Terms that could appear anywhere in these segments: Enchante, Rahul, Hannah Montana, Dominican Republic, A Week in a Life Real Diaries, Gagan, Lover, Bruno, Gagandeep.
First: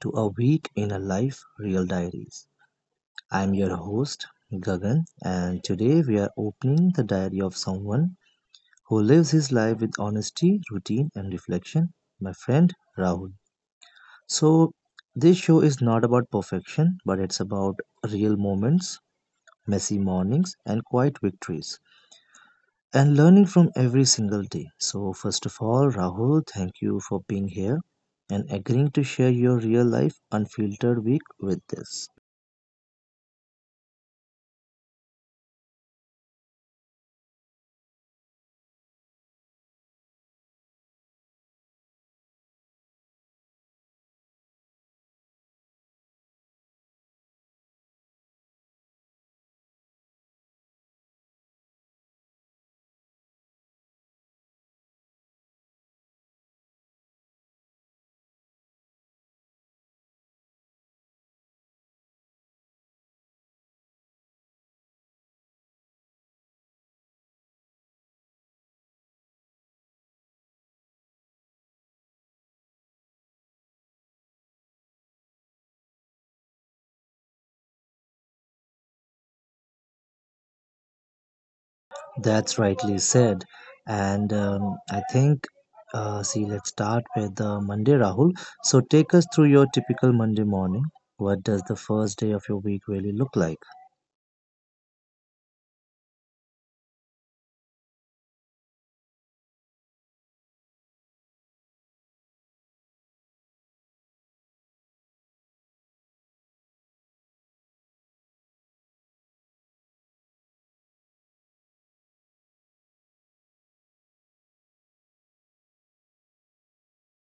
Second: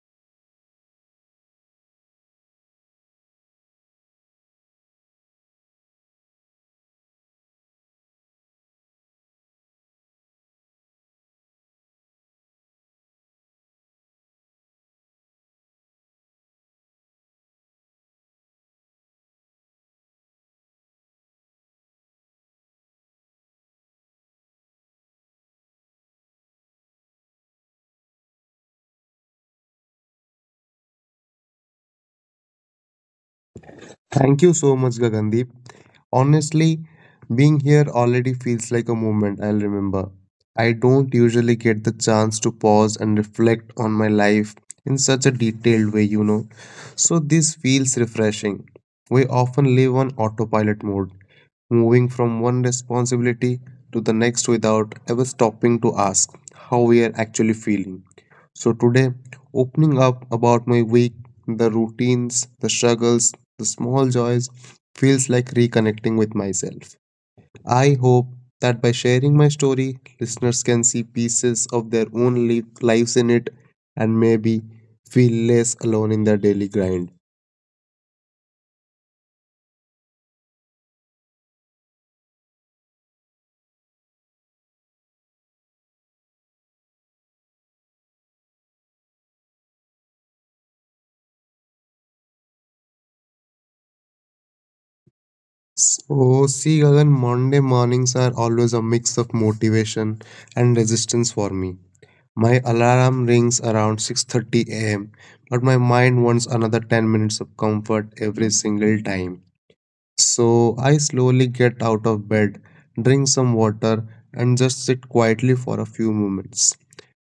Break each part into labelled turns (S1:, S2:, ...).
S1: to A Week in a Life Real Diaries. I'm your host, Gagan, and today we are opening the diary of someone who lives his life with honesty, routine, and reflection, my friend Rahul. So, this show is not about perfection, but it's about real moments, messy mornings, and quiet victories. And learning from every single day. So, first of all, Rahul, thank you for being here and agreeing to share your real life unfiltered week with this.
S2: Thank you so much, Gagandeep. Honestly, being here already feels like a moment I'll remember. I don't usually get the chance to pause and reflect on my life in such a detailed way, you know. So this feels refreshing. We often live on autopilot mode, moving from one responsibility to the next without ever stopping to ask how we are actually feeling. So today, opening up about my week, the routines, the struggles, the small joys feels like reconnecting with myself. I hope that by sharing my story, listeners can see pieces of their own lives in it and maybe feel less alone in their daily grind.
S1: That's rightly said. And I think, see, let's start with Monday, Rahul. So, take us through your typical Monday morning. What does the first day of your week really look like?
S2: So, see, Gagan, Monday mornings are always a mix of motivation and resistance for me. My alarm rings around 6:30 a.m., but my mind wants another 10 minutes of comfort every single time. So I slowly get out of bed, drink some water, and just sit quietly for a few moments,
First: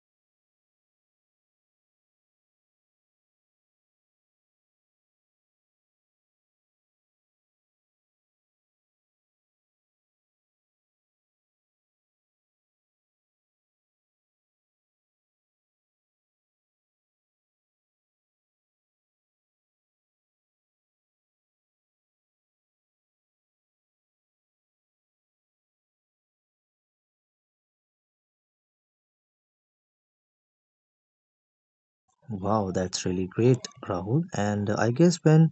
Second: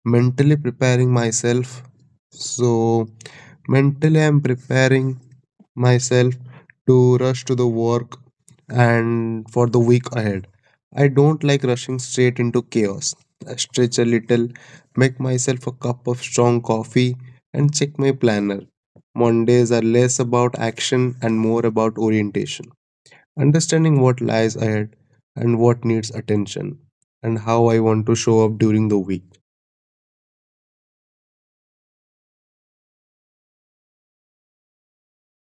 S2: mentally preparing myself. So, mentally, I'm preparing myself to rush to the work and for the week ahead. I don't like rushing straight into chaos. I stretch a little, make myself a cup of strong coffee, and check my planner. Mondays are less about action and more about orientation understanding what lies ahead and what needs attention, and how I want to show up during the week.
S1: Wow, that's really great, Rahul. And I guess when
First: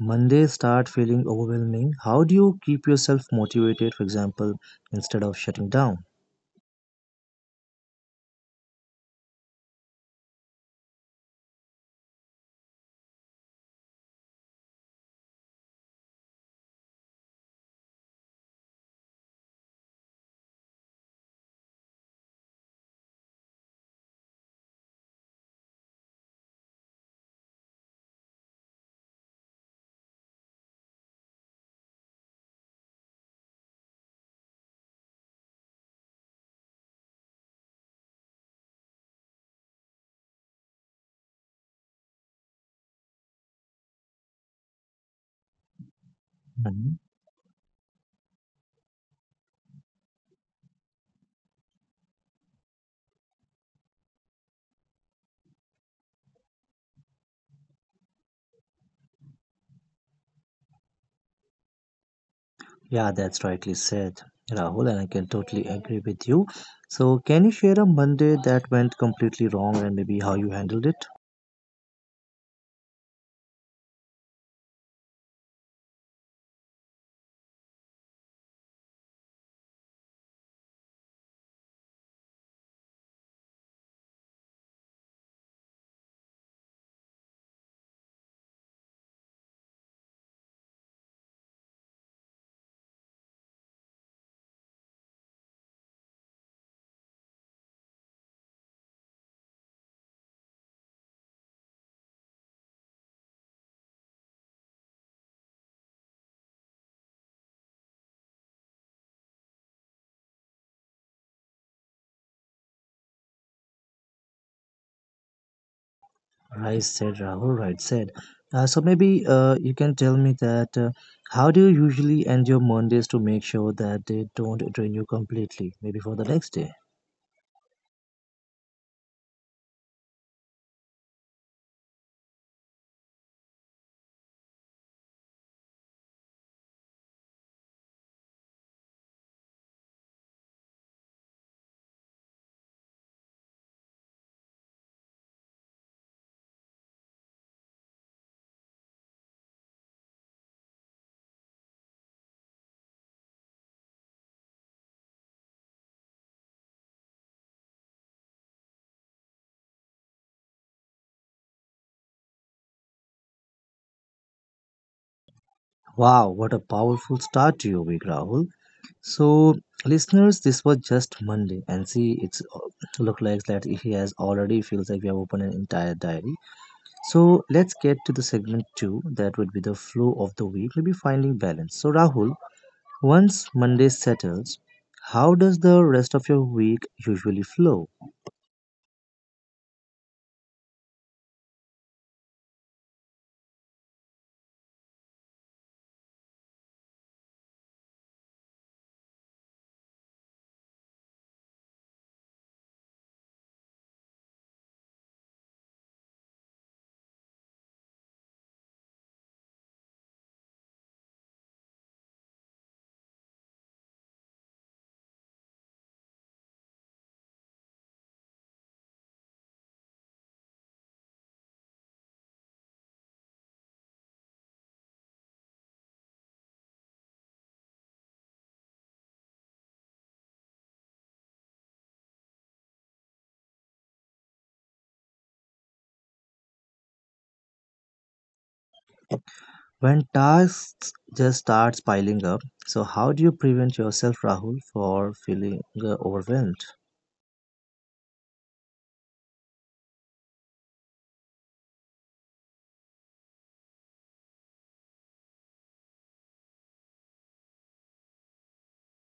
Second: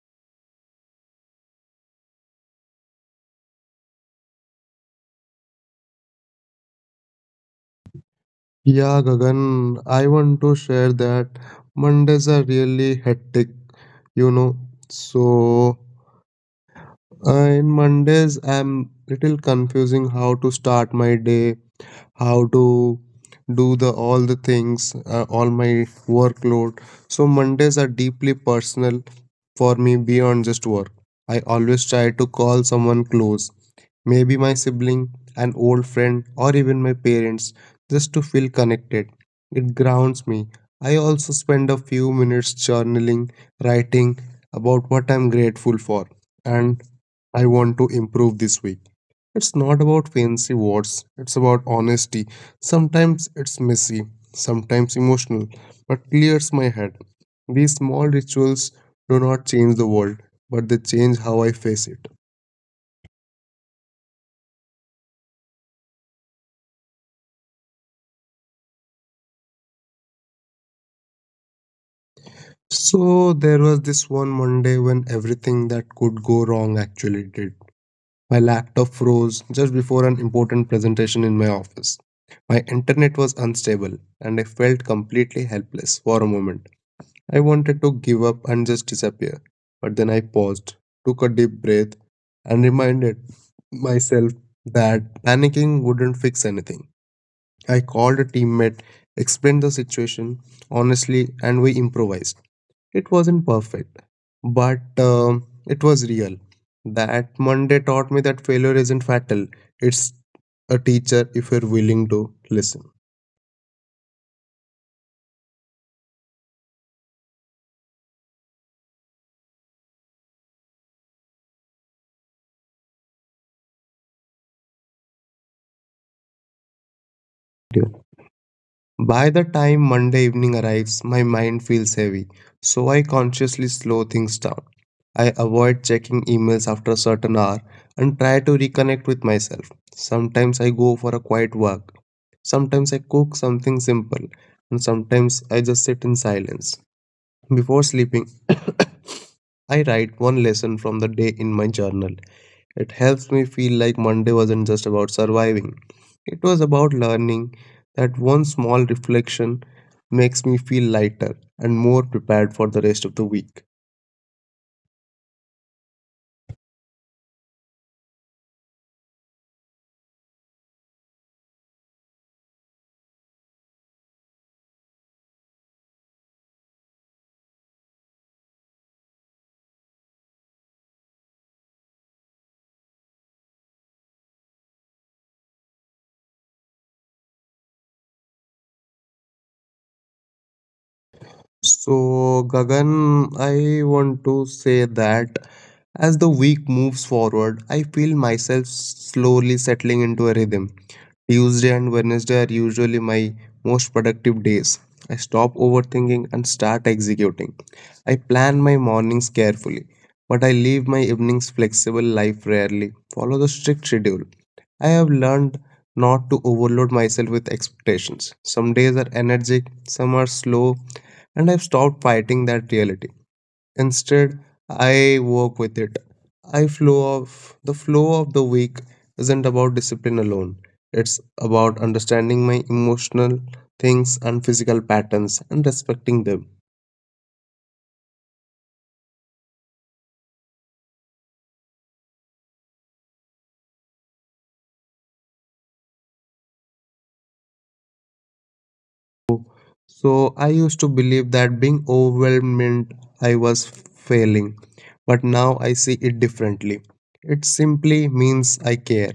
S1: Mondays start feeling overwhelming, how do you keep yourself motivated, for example, instead of shutting down?
S2: Yeah, Gagan, I want to share that Mondays are really hectic, you know. So, in Mondays, I'm little confusing how to start my day, how to do the all the things, all my workload. So Mondays are deeply personal for me beyond just work. I always try to call someone close maybe my sibling, an old friend, or even my parents, just to feel connected. It grounds me. I also spend a few minutes journaling, writing about what I'm grateful for and
S1: Mhm.
S2: I want to improve this week. It's not about fancy words, it's about honesty. Sometimes it's messy, sometimes emotional, but clears my head. These small rituals do not change the world, but they change how I face it.
S1: Yeah, that's rightly said, Rahul, and I can totally agree with you. So, can you share a Monday that went completely wrong and maybe how you handled it?
S2: So there was this one Monday when everything that could go wrong actually did. My laptop froze just before an important presentation in my office. My internet was unstable and I felt completely helpless for a moment. I wanted to give up and just disappear. But then I paused, took a deep breath, and reminded myself that panicking wouldn't fix anything. I called a teammate, explained the situation honestly, and we improvised. It wasn't perfect, but it was real. That Monday taught me that failure isn't fatal, it's a teacher if you're willing to listen.
S1: Right said, Rahul. Right said. So maybe you can tell me that how do you usually end your Mondays to make sure that they don't drain you completely? Maybe for the next day.
S2: By the time Monday evening arrives, my mind feels heavy, so I consciously slow things down. I avoid checking emails after a certain hour and try to reconnect with myself. Sometimes I go for a quiet walk, sometimes I cook something simple, and sometimes I just sit in silence. Before sleeping, I write one lesson from the day in my journal. It helps me feel like Monday wasn't just about surviving, it was about learning that one small reflection makes me feel lighter and more prepared for the rest of the week.
S1: Wow, what a powerful start to your week, Rahul. So, listeners, this was just Monday, and see, it's look like that he has already feels like we have opened an entire diary. So let's get to the segment two. That would be the flow of the week, maybe finding balance. So Rahul, once Monday settles, how does the rest of your week usually flow?
S2: So, Gagan, I want to say that as the week moves forward, I feel myself slowly settling into a rhythm. Tuesday and Wednesday are usually my most productive days. I stop overthinking and start executing. I plan my mornings carefully, but I leave my evenings flexible life rarely. Follow the strict schedule. I have learned not to overload myself with expectations. Some days are energetic, some are slow, and I've stopped fighting that reality. Instead, I work with it. I flow of the week isn't about discipline alone. It's about understanding my emotional things and physical patterns and respecting them.
S1: When tasks just starts piling up, so how do you prevent yourself, Rahul, for feeling overwhelmed?
S2: So I used to believe that being overwhelmed meant I was failing, but now I see it differently. It simply means I care.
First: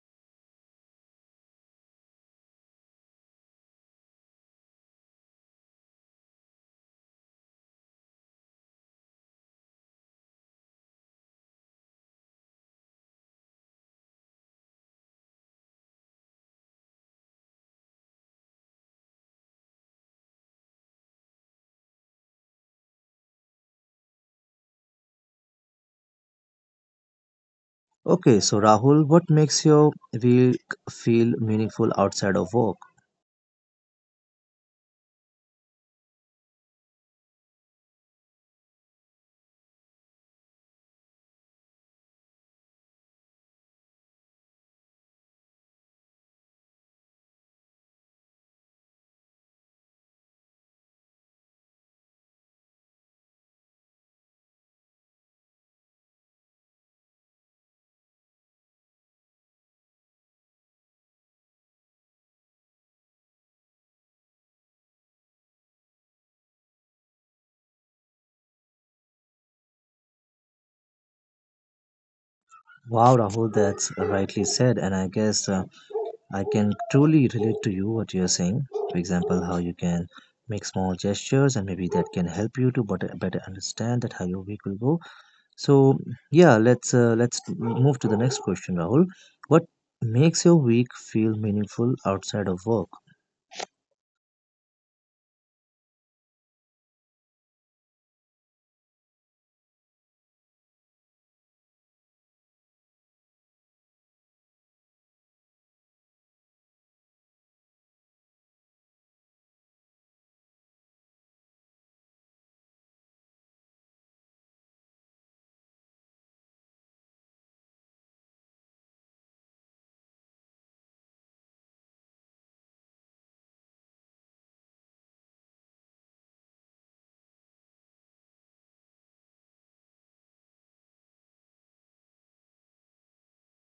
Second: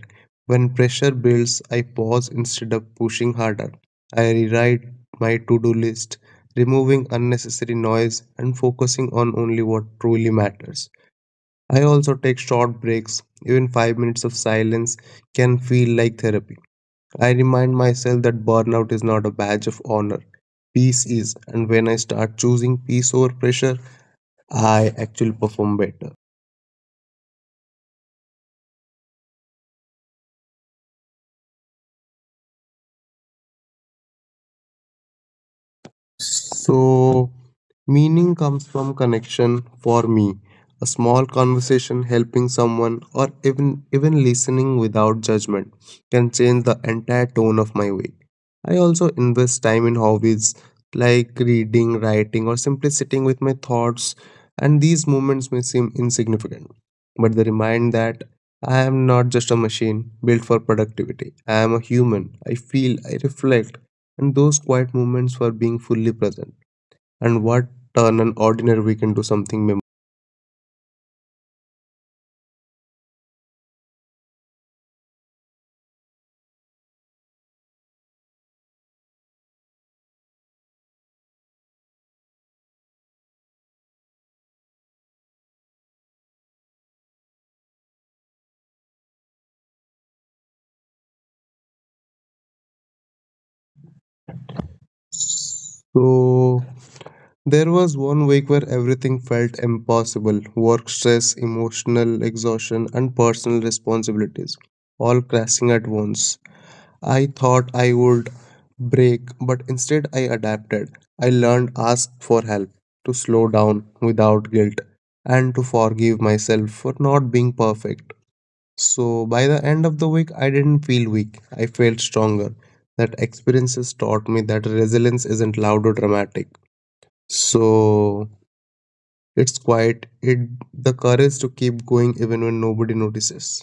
S2: When pressure builds, I pause instead of pushing harder. I rewrite my to do list, removing unnecessary noise and focusing on only what truly matters. I also take short breaks, even 5 minutes of silence can feel like therapy. I remind myself that burnout is not a badge of honor. Peace is, and when I start choosing peace over pressure, I actually perform better.
S1: Okay, so Rahul, what makes your week feel meaningful outside of work?
S2: So, meaning comes from connection for me. A small conversation, helping someone, or even listening without judgment can change the entire tone of my week. I also invest time in hobbies like reading, writing, or simply sitting with my thoughts, and these moments may seem insignificant, but they remind that I am not just a machine built for productivity. I am a human. I feel, I reflect, and those quiet moments were being fully present. And what turn an ordinary weekend to something memorable.
S1: Wow, Rahul, that's rightly said, and I guess I can truly relate to you what you're saying. For example, how you can make small gestures, and maybe that can help you to better understand that how your week will go. So, yeah, let's move to the next question, Rahul. What makes your week feel meaningful outside of work?
S2: So there was 1 week where everything felt impossible work stress, emotional exhaustion, and personal responsibilities all crashing at once. I thought I would break, but instead I adapted. I learned ask for help, to slow down without guilt, and to forgive myself for not being perfect. So by the end of the week, I didn't feel weak. I felt stronger. That experiences taught me that resilience isn't loud or dramatic. So it's quiet. It the courage to keep going even when nobody notices.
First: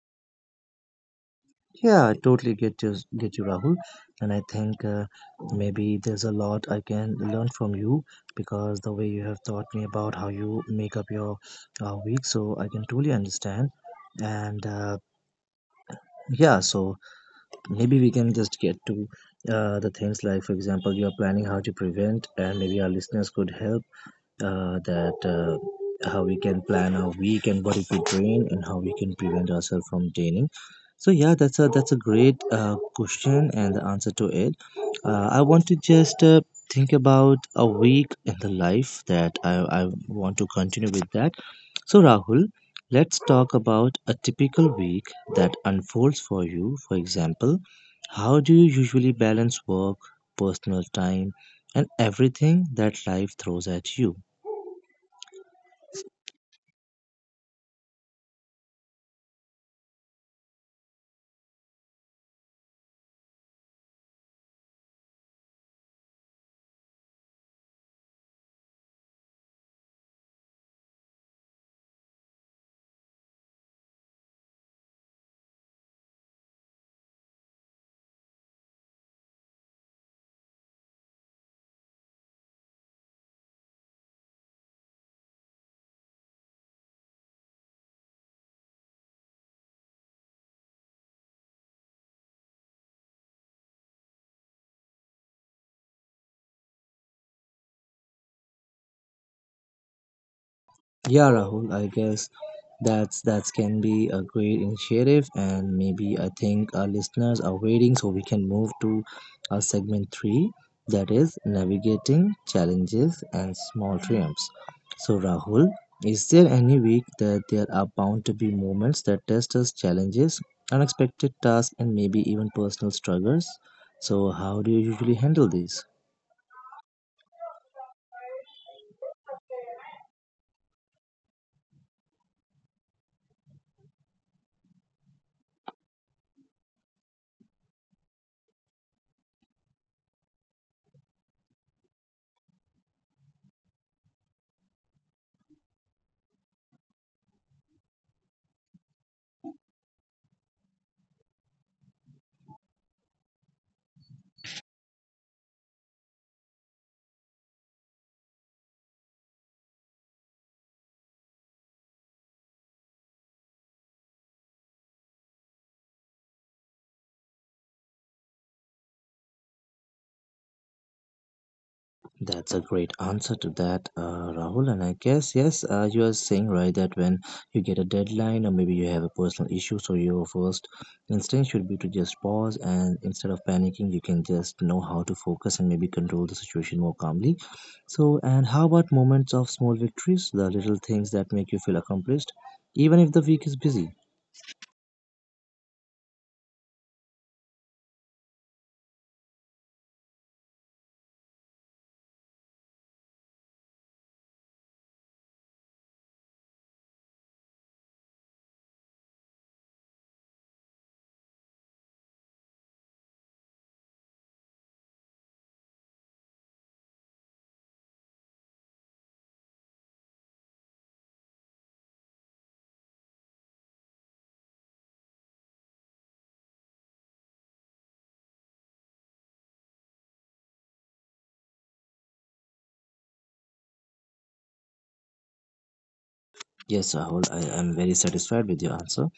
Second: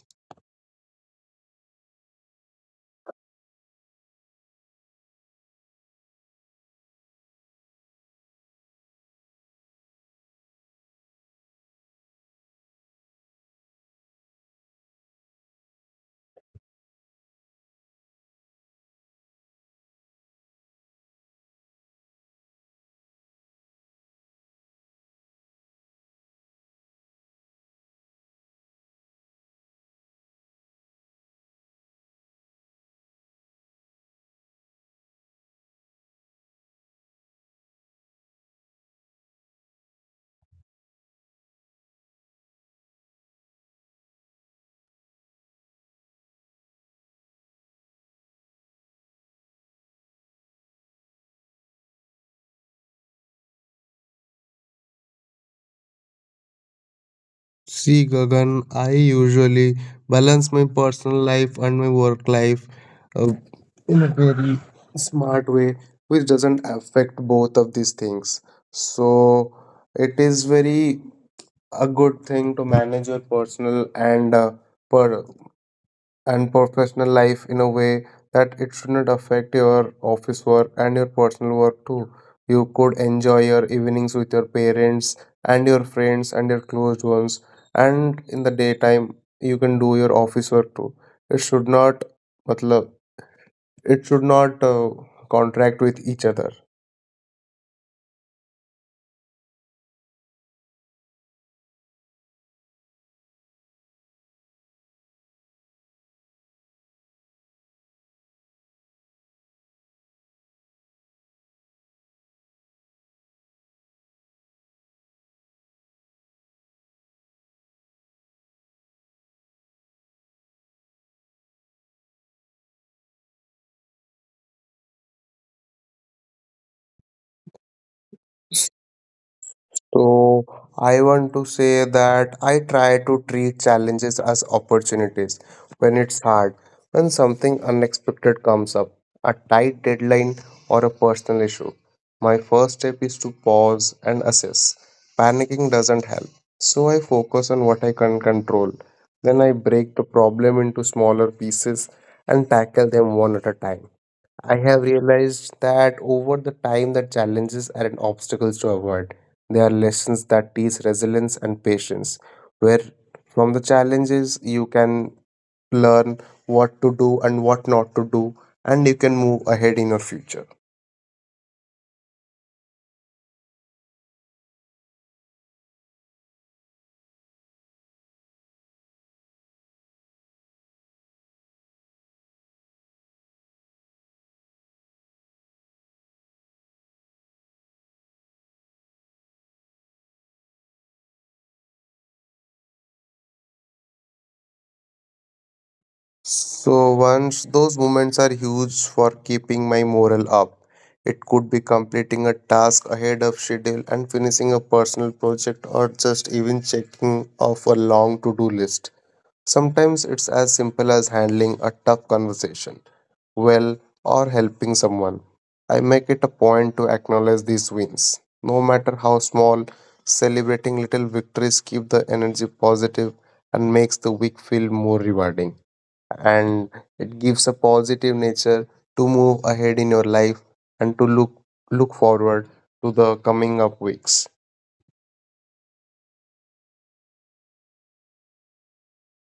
S1: Yeah, I totally get you, Rahul. And I think maybe there's a lot I can learn from you because the way you have taught me about how you make up your week, so I can truly understand. And yeah, so maybe we can just get to the things like, for example, you are planning how to prevent, and maybe our listeners could help that how we can plan our week and what it could drain and how we can prevent ourselves from draining. So yeah, that's a great question and the answer to it. I want to just think about a week in the life that I want to continue with that. So Rahul, let's talk about a typical week that unfolds for you. For example, how do you usually balance work, personal time, and everything that life throws at you?
S2: See, Gagan, I usually balance my personal life and my work life uh, in a very smart way, which doesn't affect both of these things. So it is very a good thing to manage your personal and per and professional life in a way that it shouldn't affect your office work and your personal work too. You could enjoy your evenings with your parents and your friends and your closed ones, and in the daytime you can do your office work too. It should not, matlab, it should not contract with each other.
S1: Yeah, Rahul, I guess that can be a great initiative, and maybe I think our listeners are waiting, so we can move to our segment three, that is navigating challenges and small triumphs. So, Rahul, is there any week that there are bound to be moments that test us, challenges, unexpected tasks, and maybe even personal struggles? So, how do you usually handle these?
S2: So I want to say that I try to treat challenges as opportunities when it's hard, when something unexpected comes up, a tight deadline or a personal issue. My first step is to pause and assess. Panicking doesn't help. So I focus on what I can control. Then I break the problem into smaller pieces and tackle them one at a time. I have realized that over the time the challenges aren't obstacles to avoid. They are lessons that teach resilience and patience, where from the challenges you can learn what to do and what not to do, and you can move ahead in your future.
S1: That's a great answer to that, Rahul. And I guess, yes, you are saying right that when you get a deadline or maybe you have a personal issue, so your first instinct should be to just pause and instead of panicking, you can just know how to focus and maybe control the situation more calmly. So, and how about moments of small victories, the little things that make you feel accomplished, even if the week is busy?
S2: So once those moments are huge for keeping my morale up. It could be completing a task ahead of schedule and finishing a personal project or just even checking off a long to-do list. Sometimes it's as simple as handling a tough conversation well or helping someone. I make it a point to acknowledge these wins, no matter how small. Celebrating little victories keep the energy positive and makes the week feel more rewarding. And it gives a positive nature to move ahead in your life and to look forward to the coming up weeks.
S1: Yes, Rahul, I am very satisfied with your answer.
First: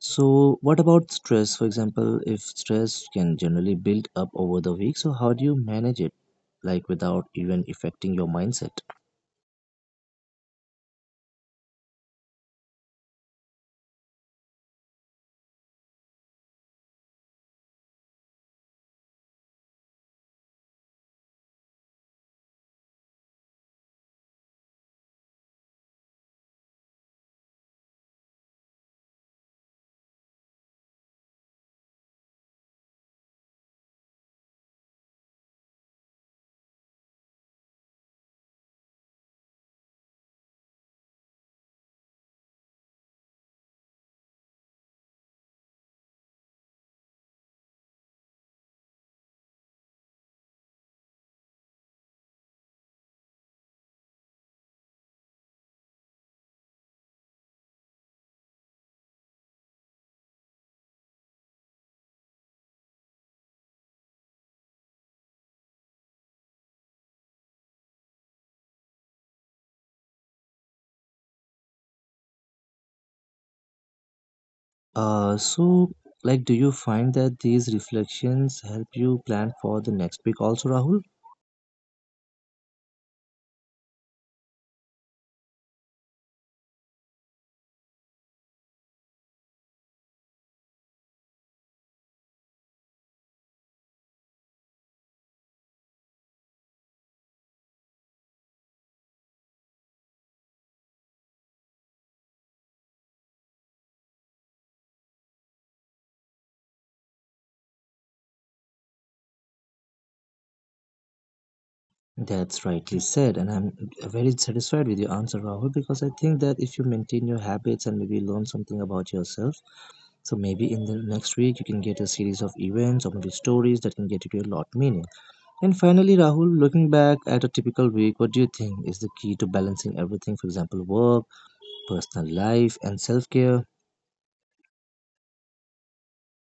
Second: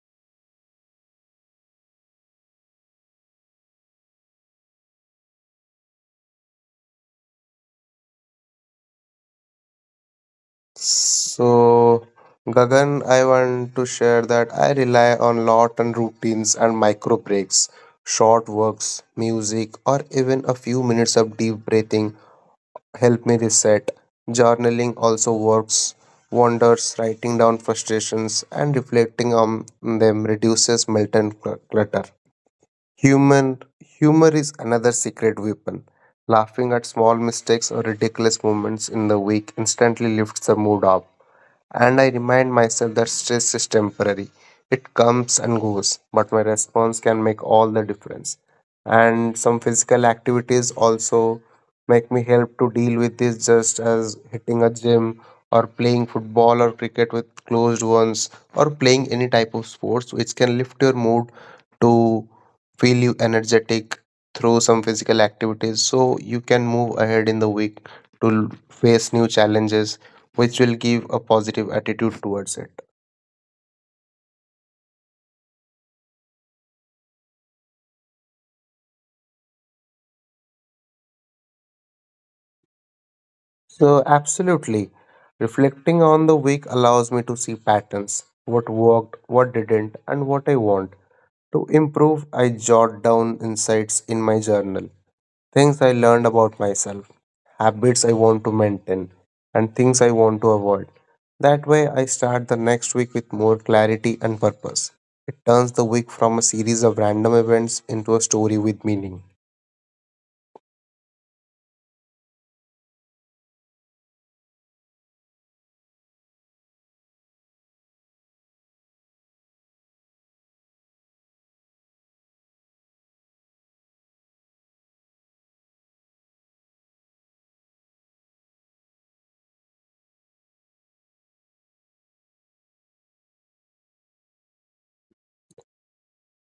S1: So, what about stress? For example, if stress can generally build up over the week, so how do you manage it, like without even affecting your mindset?
S2: So, Gagan, I want to share that I rely on lot on routines and micro breaks. Short works, music, or even a few minutes of deep breathing help me reset. Journaling also works wonders. Writing down frustrations and reflecting on them reduces mental clutter. Human humor is another secret weapon. Laughing at small mistakes or ridiculous moments in the week instantly lifts the mood up. And I remind myself that stress is temporary. It comes and goes, but my response can make all the difference. And some physical activities also make me help to deal with this, just as hitting a gym or playing football or cricket with closed ones or playing any type of sports which can lift your mood to feel you energetic through some physical activities so you can move ahead in the week to face new challenges which will give a positive attitude towards it.
S1: So, like, do you find that these reflections help you plan for the next week also, Rahul?
S2: So, absolutely, reflecting on the week allows me to see patterns what worked, what didn't, and what I want. To improve, I jot down insights in my journal, things I learned about myself, habits I want to maintain, and things I want to avoid. That way, I start the next week with more clarity and purpose. It turns the week from a series of random events into a story with meaning.
S1: That's rightly said, and I'm very satisfied with your answer, Rahul, because I think that if you maintain your habits and maybe learn something about yourself, so maybe in the next week you can get a series of events or maybe stories that can get you to a lot meaning. And finally, Rahul, looking back at a typical week, what do you think is the key to balancing everything? For example, work, personal life, and self care.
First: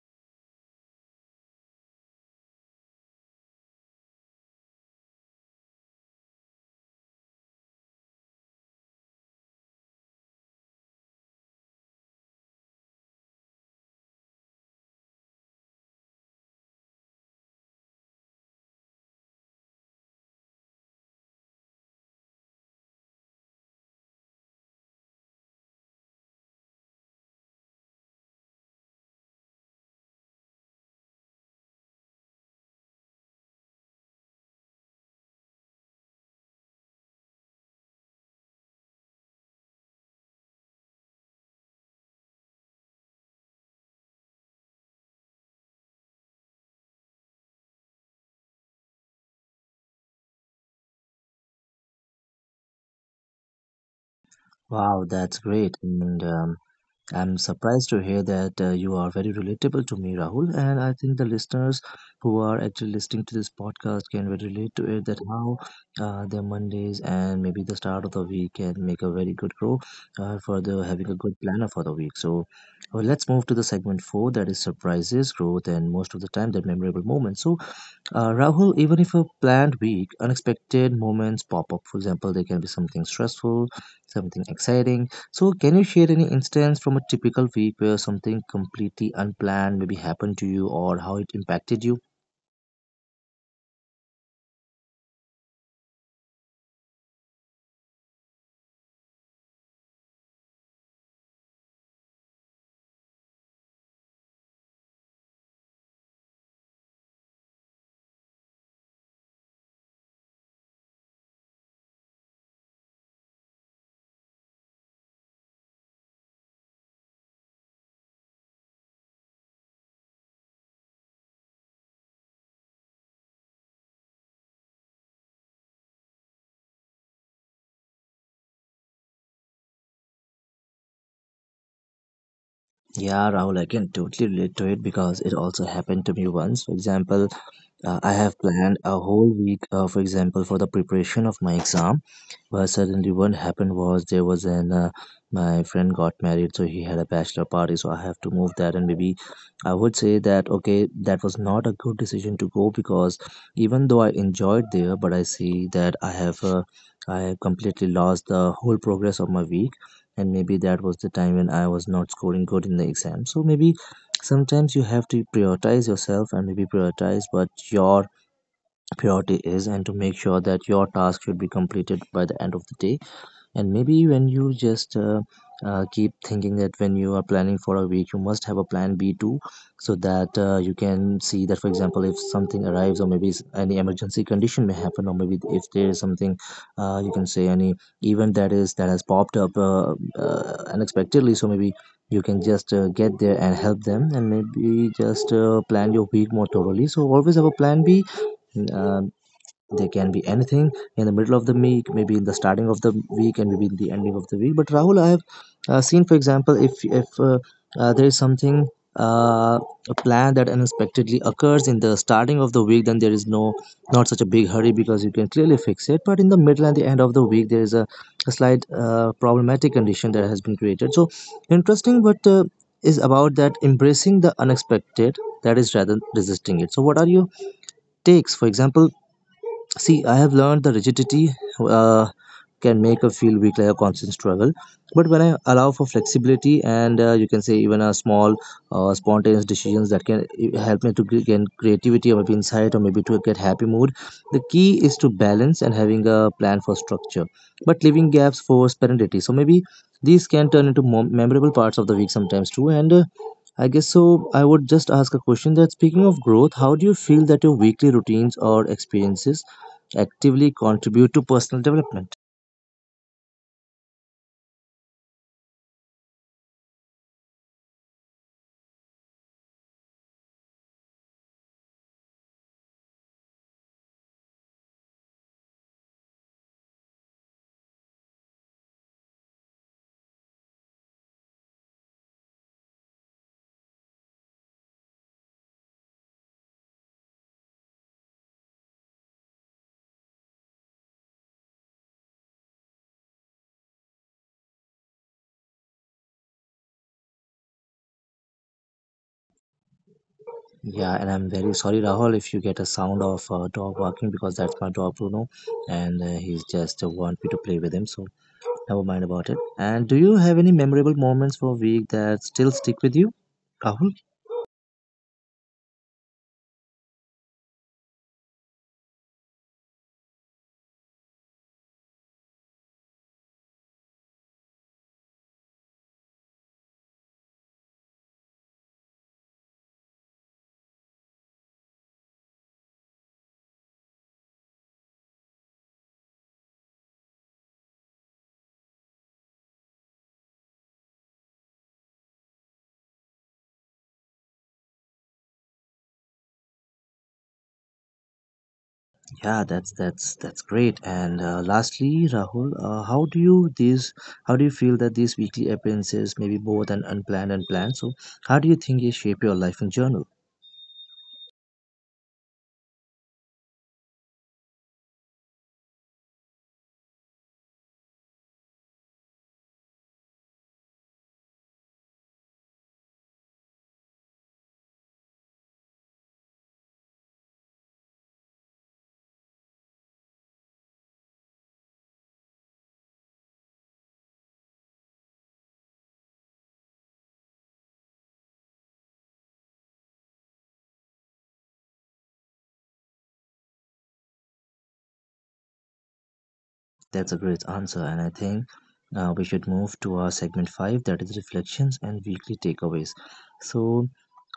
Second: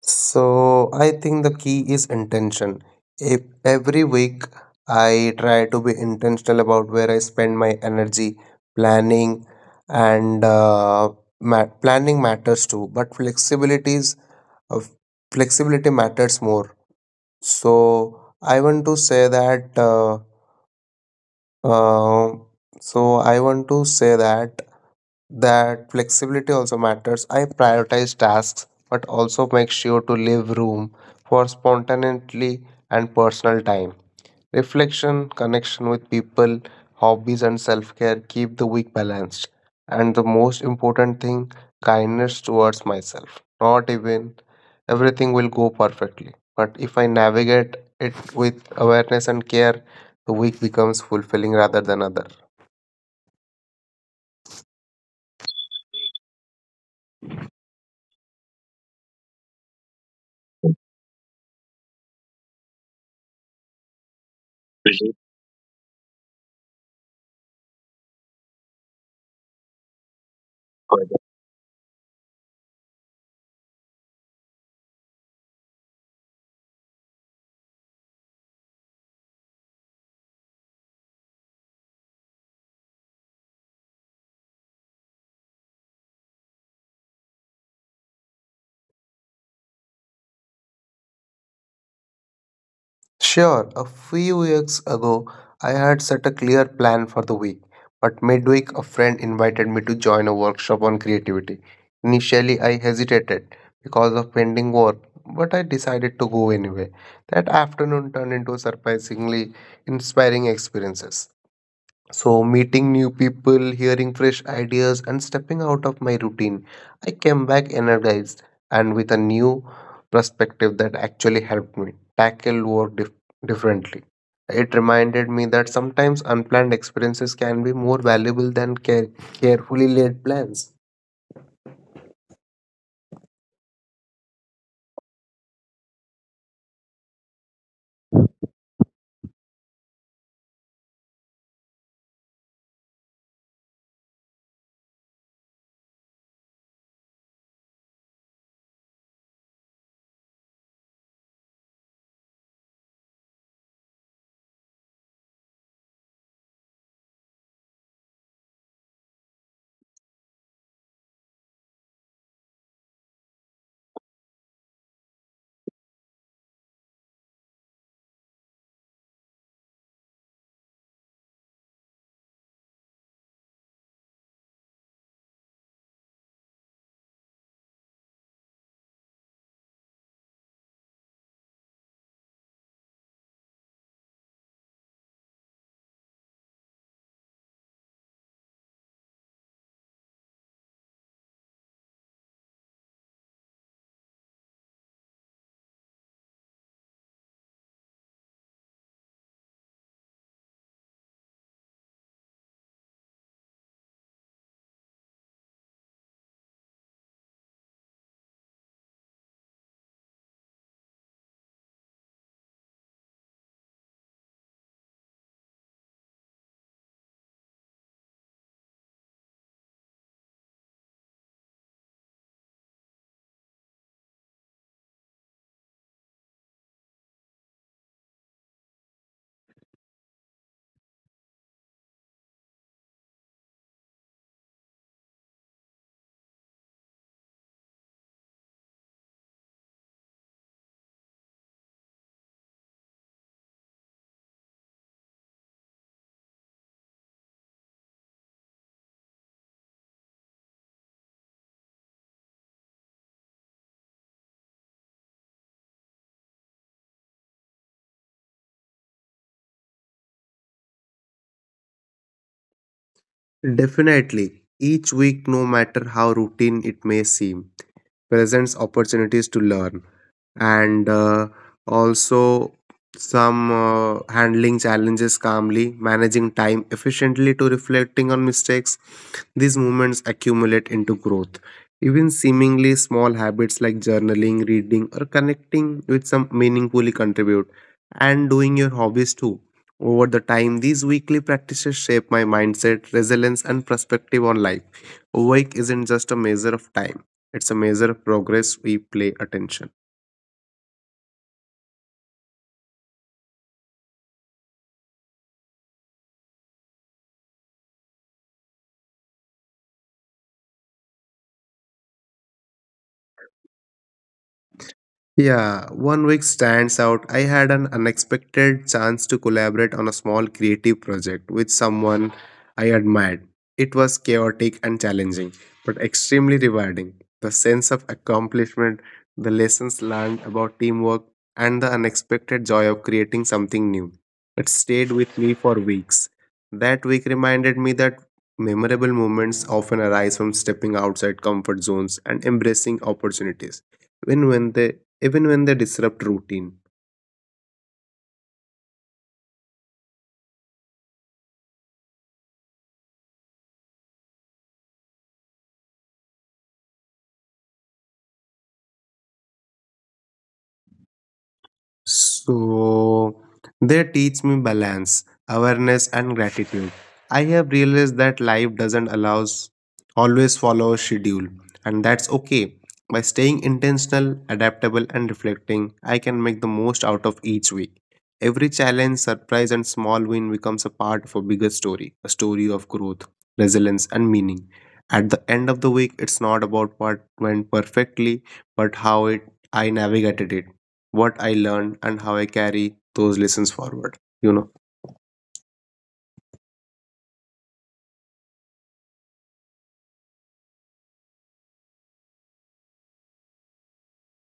S2: So I think the key is intention. If every week I try to be intentional about where I spend my energy, planning and planning matters too, but flexibilities uh, flexibility matters more. So I want to say that uh, so I want to say that That flexibility also matters. I prioritize tasks but also make sure to leave room for spontaneity and personal time. Reflection, connection with people, hobbies, and self care keep the week balanced. And the most important thing, kindness towards myself. Not even everything will go perfectly, but if I navigate it with awareness and care, the week becomes fulfilling rather than other.
S1: Wow, that's great. And I'm surprised to hear that you are very relatable to me, Rahul. And I think the listeners who are actually listening to this podcast can very relate to it that how their Mondays and maybe the start of the week can make a very good grow for the having a good planner for the week. So well, let's move to the segment four that is surprises, growth, and most of the time the memorable moments. So Rahul, even if a planned week, unexpected moments pop up. For example, there can be something stressful, something exciting. So, can you share any instance from a typical week where something completely unplanned maybe happened to you or how it impacted you?
S2: Sure, a few weeks ago I had set a clear plan for the week, but midweek a friend invited me to join a workshop on creativity. Initially, I hesitated because of pending work, but I decided to go anyway. That afternoon turned into surprisingly inspiring experiences. So, meeting new people, hearing fresh ideas, and stepping out of my routine, I came back energized and with a new perspective that actually helped me tackle differently. It reminded me that sometimes unplanned experiences can be more valuable than carefully laid plans.
S1: Yeah, Rahul, I can totally relate to it because it also happened to me once. For example, I have planned a whole week, for example, for the preparation of my exam. But suddenly, what happened was there was an my friend got married, so he had a bachelor party. So I have to move that, and maybe I would say that okay, that was not a good decision to go because even though I enjoyed there, but I see that I have completely lost the whole progress of my week, and maybe that was the time when I was not scoring good in the exam. So maybe sometimes you have to prioritize yourself and maybe prioritize what your priority is and to make sure that your task should be completed by the end of the day and maybe when you just keep thinking that when you are planning for a week, you must have a plan B too, so that you can see that, for example, if something arrives, or maybe any emergency condition may happen, or maybe if there is something, you can say any event that is that has popped up unexpectedly. So maybe you can just get there and help them, and maybe just plan your week more thoroughly. So always have a plan B. Um, they can be anything in the middle of the week maybe in the starting of the week and maybe in the ending of the week but rahul i have seen for example if there is something uh, a plan that unexpectedly occurs in the starting of the week then there is not such a big hurry because you can clearly fix it but in the middle and the end of the week there is a slight problematic condition that has been created so interesting but is about that embracing the unexpected that is rather resisting it so what are your takes for example See, I have learned the rigidity uh, can make a feel weak like a constant struggle. But when I allow for flexibility and you can say even a small spontaneous decisions that can help me to gain creativity or maybe insight or maybe to get happy mood. The key is to balance and having a plan for structure, but leaving gaps for spontaneity. So maybe these can turn into memorable parts of the week sometimes too. And I guess so. I would just ask a question that speaking of growth, how do you feel that your weekly routines or experiences actively contribute to personal development?
S2: Definitely, each week, no matter how routine it may seem, presents opportunities to learn and also some handling challenges calmly, managing time efficiently to reflecting on mistakes. These moments accumulate into growth. Even seemingly small habits like journaling, reading, or connecting with some meaningfully contribute, and doing your hobbies too. Over the time, these weekly practices shape my mindset, resilience, and perspective on life. Work isn't just a measure of time, it's a measure of progress we play attention.
S1: Yeah, and I'm very sorry, Rahul, if you get a sound of a dog barking because that's my dog Bruno, and he's just want me to play with him, so never mind about it. And do you have any memorable moments for a week that still stick with you, Rahul?
S2: Yeah, one week stands out. I had an unexpected chance to collaborate on a small creative project with someone I admired. It was chaotic and challenging, but extremely rewarding. The sense of accomplishment, the lessons learned about teamwork, and the unexpected joy of creating something new. It stayed with me for weeks. That week reminded me that memorable moments often arise from stepping outside comfort zones and embracing opportunities even when they even when they disrupt routine.
S1: Yeah, that's great. And lastly, Rahul, how do you these? How do you feel that these weekly appearances, maybe both and unplanned and planned? So, how do you think they shape your life in general?
S2: So they teach me balance, awareness, and gratitude. I have realized that life doesn't allow always follow a schedule, and that's okay. By staying intentional, adaptable, and reflecting, I can make the most out of each week. Every challenge, surprise, and small win becomes a part of a bigger story, a story of growth, resilience, and meaning. At the end of the week, it's not about what went perfectly, but how it I navigated it, what I learned and how I carry those lessons forward.
S1: That's a great answer, and I think we should move to our segment five, that is reflections and weekly takeaways. So,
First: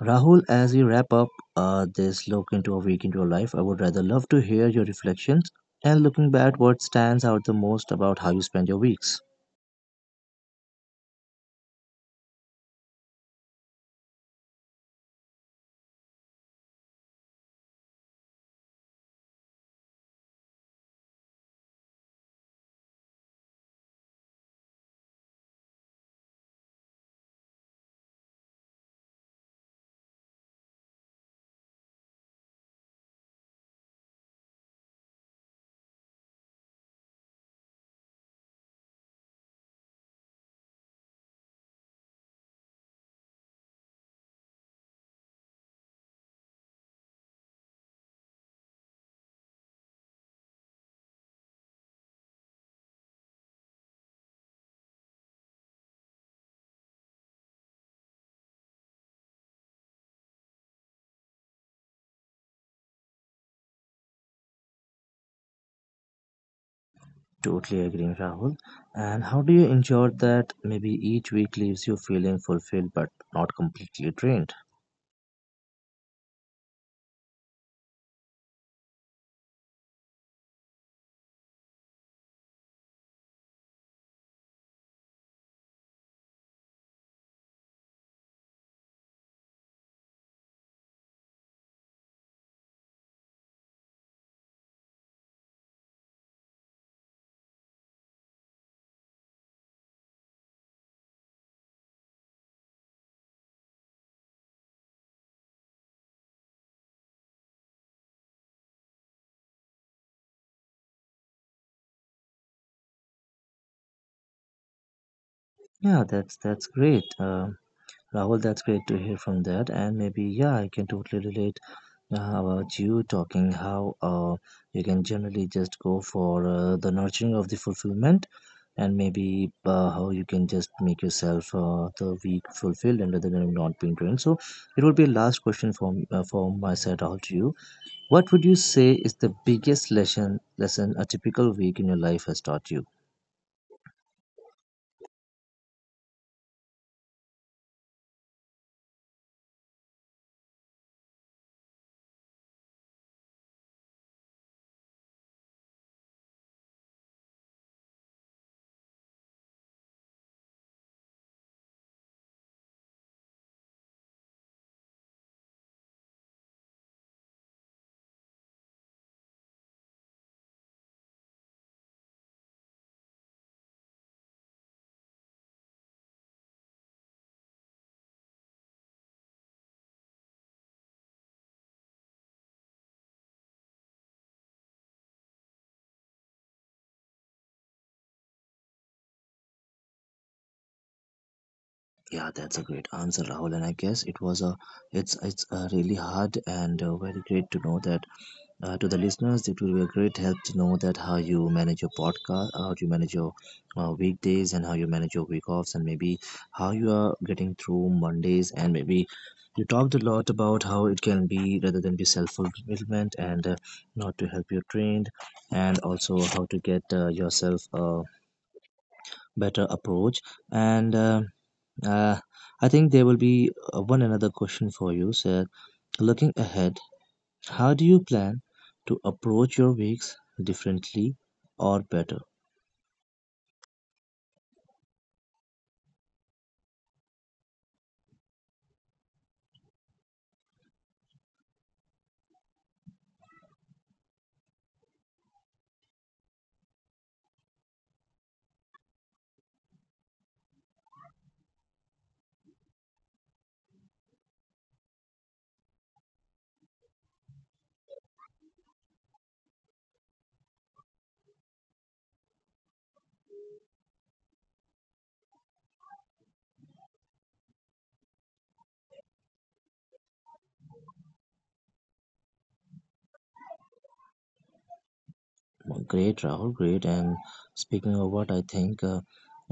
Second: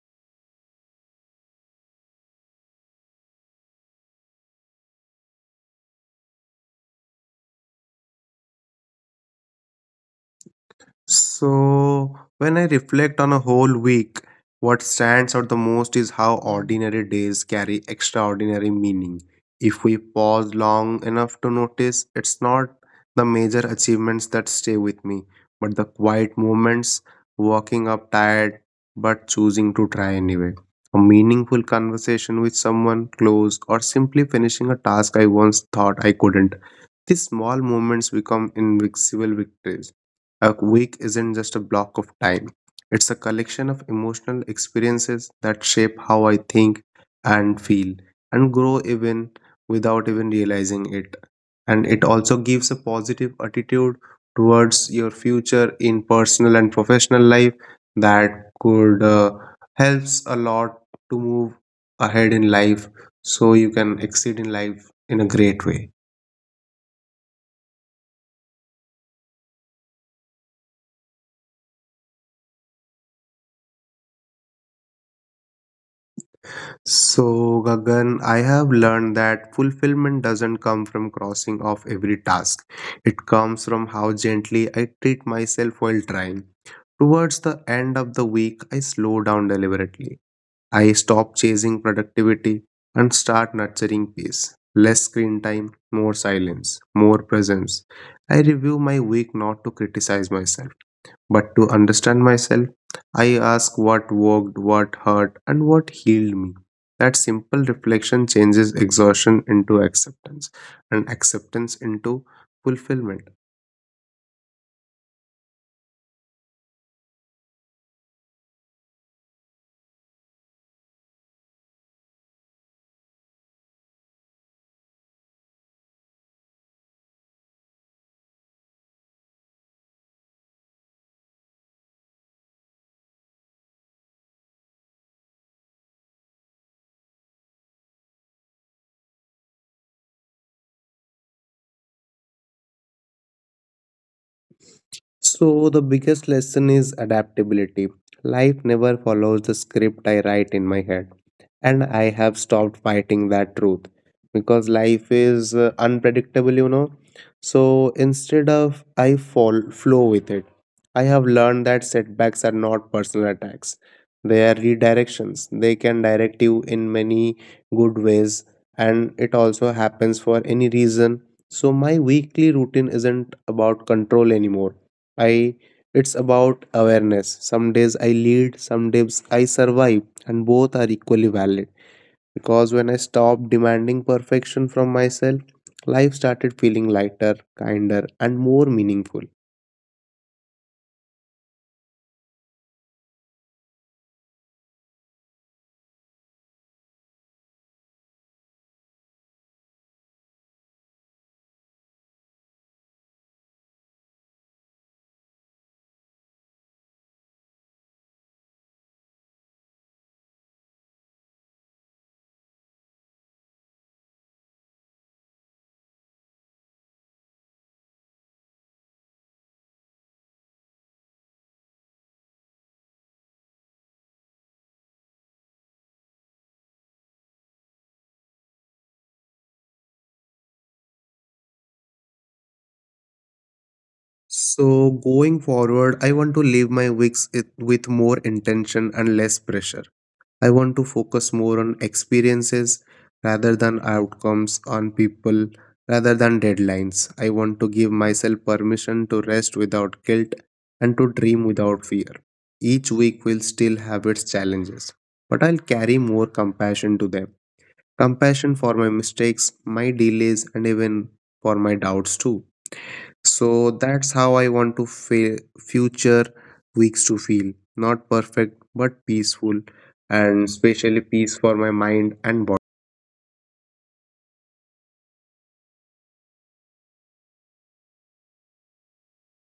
S1: Rahul, as we wrap up this look into a week into your life, I would rather love to hear your reflections and looking back, what stands out the most about how you spend your weeks.
S2: So, when I reflect on a whole week, what stands out the most is how ordinary days carry extraordinary meaning. If we pause long enough to notice, it's not the major achievements that stay with me, but the quiet moments, walking up tired but choosing to try anyway. A meaningful conversation with someone close, or simply finishing a task I once thought I couldn't. These small moments become invisible victories. A week isn't just a block of time, it's a collection of emotional experiences that shape how I think and feel and grow even without even realizing it. And it also gives a positive attitude towards your future in personal and professional life that could helps a lot to move ahead in life, so you can exceed in life in a great way.
S1: Totally agreeing, Rahul. And how do you ensure that maybe each week leaves you feeling fulfilled but not completely drained?
S2: So, Gagan, I have learned that fulfillment doesn't come from crossing off every task. It comes from how gently I treat myself while trying. Towards the end of the week, I slow down deliberately. I stop chasing productivity and start nurturing peace. Less screen time, more silence, more presence. I review my week not to criticize myself but to understand myself. I ask what worked, what hurt, and what healed me. That simple reflection changes exhaustion into acceptance and acceptance into fulfillment.
S1: Yeah, that's great, Rahul. That's great to hear from that, and maybe yeah, I can totally relate. Yeah, how about you talking how you can generally just go for the nurturing of the fulfillment and maybe how you can just make yourself the week fulfilled and rather than not being drained. So it would be a last question from my side out to you. What would you say is the biggest lesson a typical week in your life has taught you?
S2: So, the biggest lesson is adaptability. Life never follows the script I write in my head, and I have stopped fighting that truth because life is unpredictable, you know. So, instead of I fall flow with it, I have learned that setbacks are not personal attacks, they are redirections. They can direct you in many good ways, and it also happens for any reason. So, my weekly routine isn't about control anymore, I it's about awareness. Some days I lead, some days I survive, and both are equally valid. Because when I stopped demanding perfection from myself, life started feeling lighter, kinder, and more meaningful.
S1: Yeah, that's a great answer, Rahul. And I guess it was a it's really hard and very great to know that. To the listeners, it will be a great help to know that how you manage your podcast, how you manage your weekdays, and how you manage your week offs, and maybe how you are getting through Mondays. And maybe you talked a lot about how it can be rather than be self fulfillment and not to help you trained, and also how to get yourself a better approach. And uh, I think there will be one another question for you, sir. Looking ahead, how do you plan to approach your weeks differently or better?
S2: So, going forward, I want to live my with more intention and less pressure. I want to focus more on experiences rather than outcomes, on people rather than deadlines. I want to give myself permission to rest without guilt and to dream without fear. Each week will still have its challenges, but I'll carry more compassion to them. Compassion for my mistakes, my delays, and even for my doubts too. So that's how I want to future weeks to feel. Not perfect, but peaceful, and especially peace for my mind and body.
S1: Great, Rahul, great. And speaking of what, I think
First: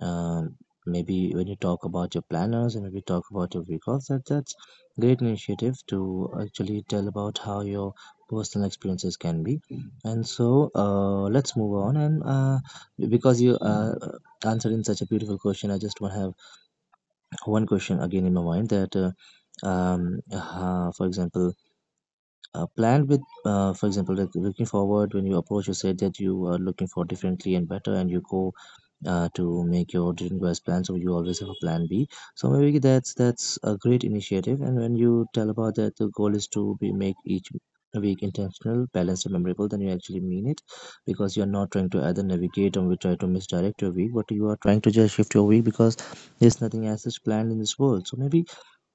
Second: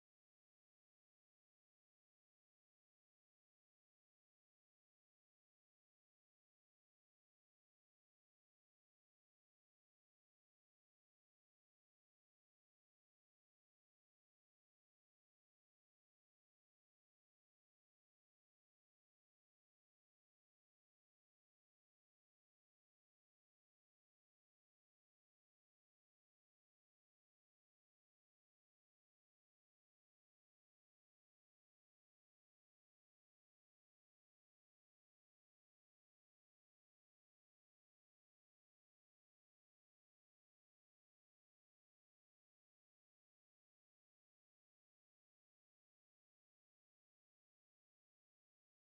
S1: um, maybe when you talk about your planners and maybe talk about your week off, that's great initiative to actually tell about how your personal experiences can be. And so let's move on. And because you answered in such a beautiful question, I just want to have one question again in my mind that. For example plan with for example, like looking forward when you approach, you say that you are looking for differently and better and you go to make your dream guys plan, so you always have a plan B. So maybe that's a great initiative, and when you tell about that the goal is to be make each week intentional, balanced, and memorable, then you actually mean it because you're not trying to either navigate or we try to misdirect your week, but you are trying to just shift your week because there's nothing as such planned in this world. So maybe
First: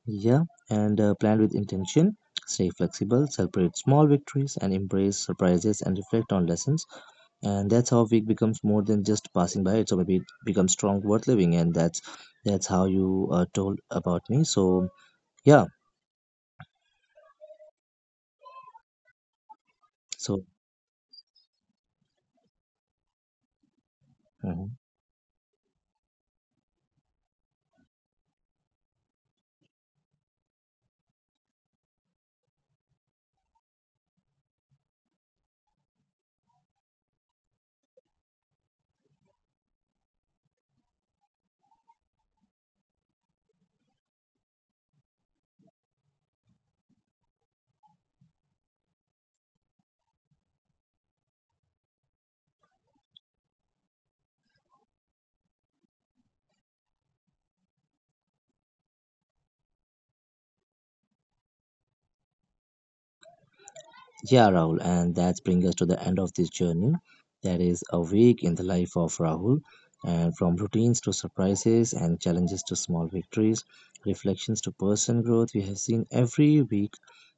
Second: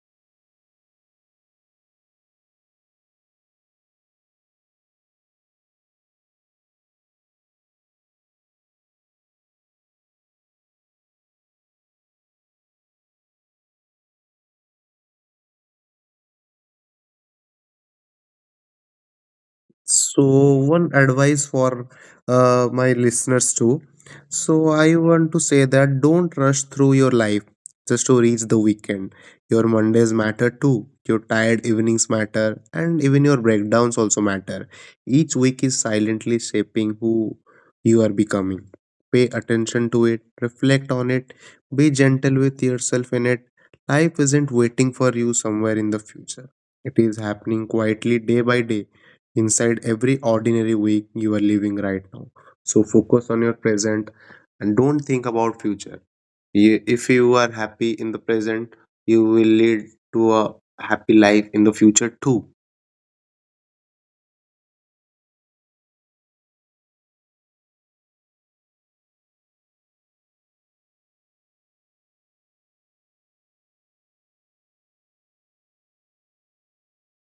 S1: yeah, and plan with intention. Stay flexible, celebrate small victories, and embrace surprises and reflect on lessons. And that's how week becomes more than just passing by. So maybe it becomes strong, worth living. And that's how you told about me. So yeah,
S2: So,
S1: so
S2: one advice for my listeners too. So,
S1: mhm.
S2: I want to say that don't rush through your life just to reach the weekend. Your Mondays matter too. Your tired evenings matter, and even your breakdowns also matter. Each week is silently shaping who you are becoming. Pay attention to it, reflect on it, be gentle with yourself in it. Life isn't waiting for you somewhere in the future, it is happening quietly day by day inside every ordinary week you are living right now. So focus on your present and don't think about future. If you are happy in the present, you will lead to a happy life in the future too.
S1: Yeah, Rahul, and that brings us to the end of this journey. That is a week in the life of Rahul, and from routines to surprises and challenges to small victories, reflections to personal growth, we have seen every week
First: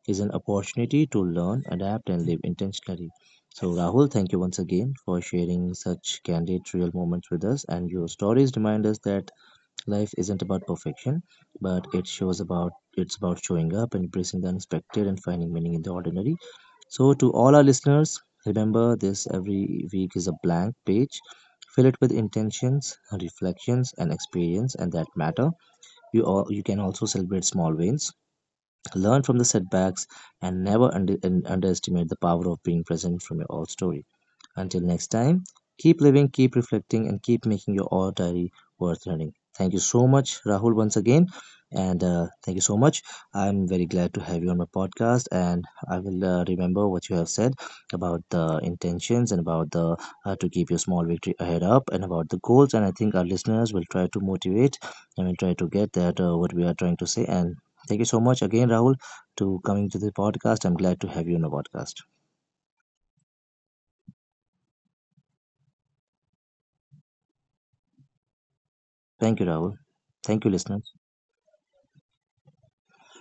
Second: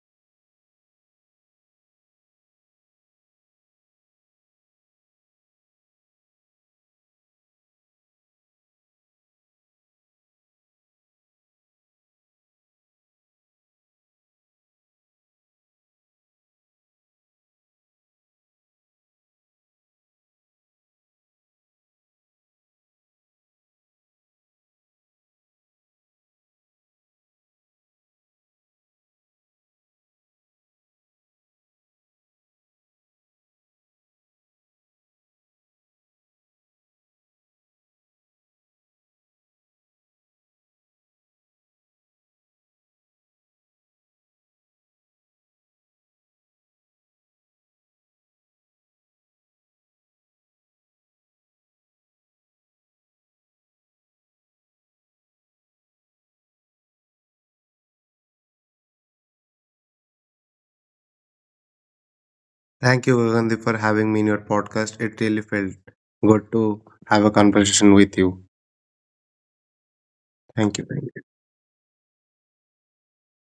S1: is an opportunity to learn, adapt, and live intentionally. So, Rahul, thank you once again for sharing such candid, real moments with us, and your stories remind us that life isn't about perfection, but it shows about it's about showing up, embracing the unexpected, and finding meaning in the ordinary. So, to all our listeners, remember this every week is a blank page. Fill it with intentions, reflections, and experience, and that matter. You all, you can also celebrate small wins, learn from the setbacks, and never underestimate the power of being present from your own story. Until next time, keep living, keep reflecting, and keep making your oral diary worth learning. Thank you so much, Rahul, once again. And thank you so much. I'm very glad to have you on my podcast, and I will remember what you have said about the intentions and about the to keep your small victory ahead up and about the goals. And I think our listeners will try to motivate and will try to get that what we are trying to say. And thank you so much again, Rahul, to coming to the podcast. I'm glad to have you on the podcast.
S2: Thank you, Gagandi, for having me in your podcast. It really felt good to have a conversation with you.
S1: Thank you, Rahul. Thank you,
S2: Thank you.
S1: listeners.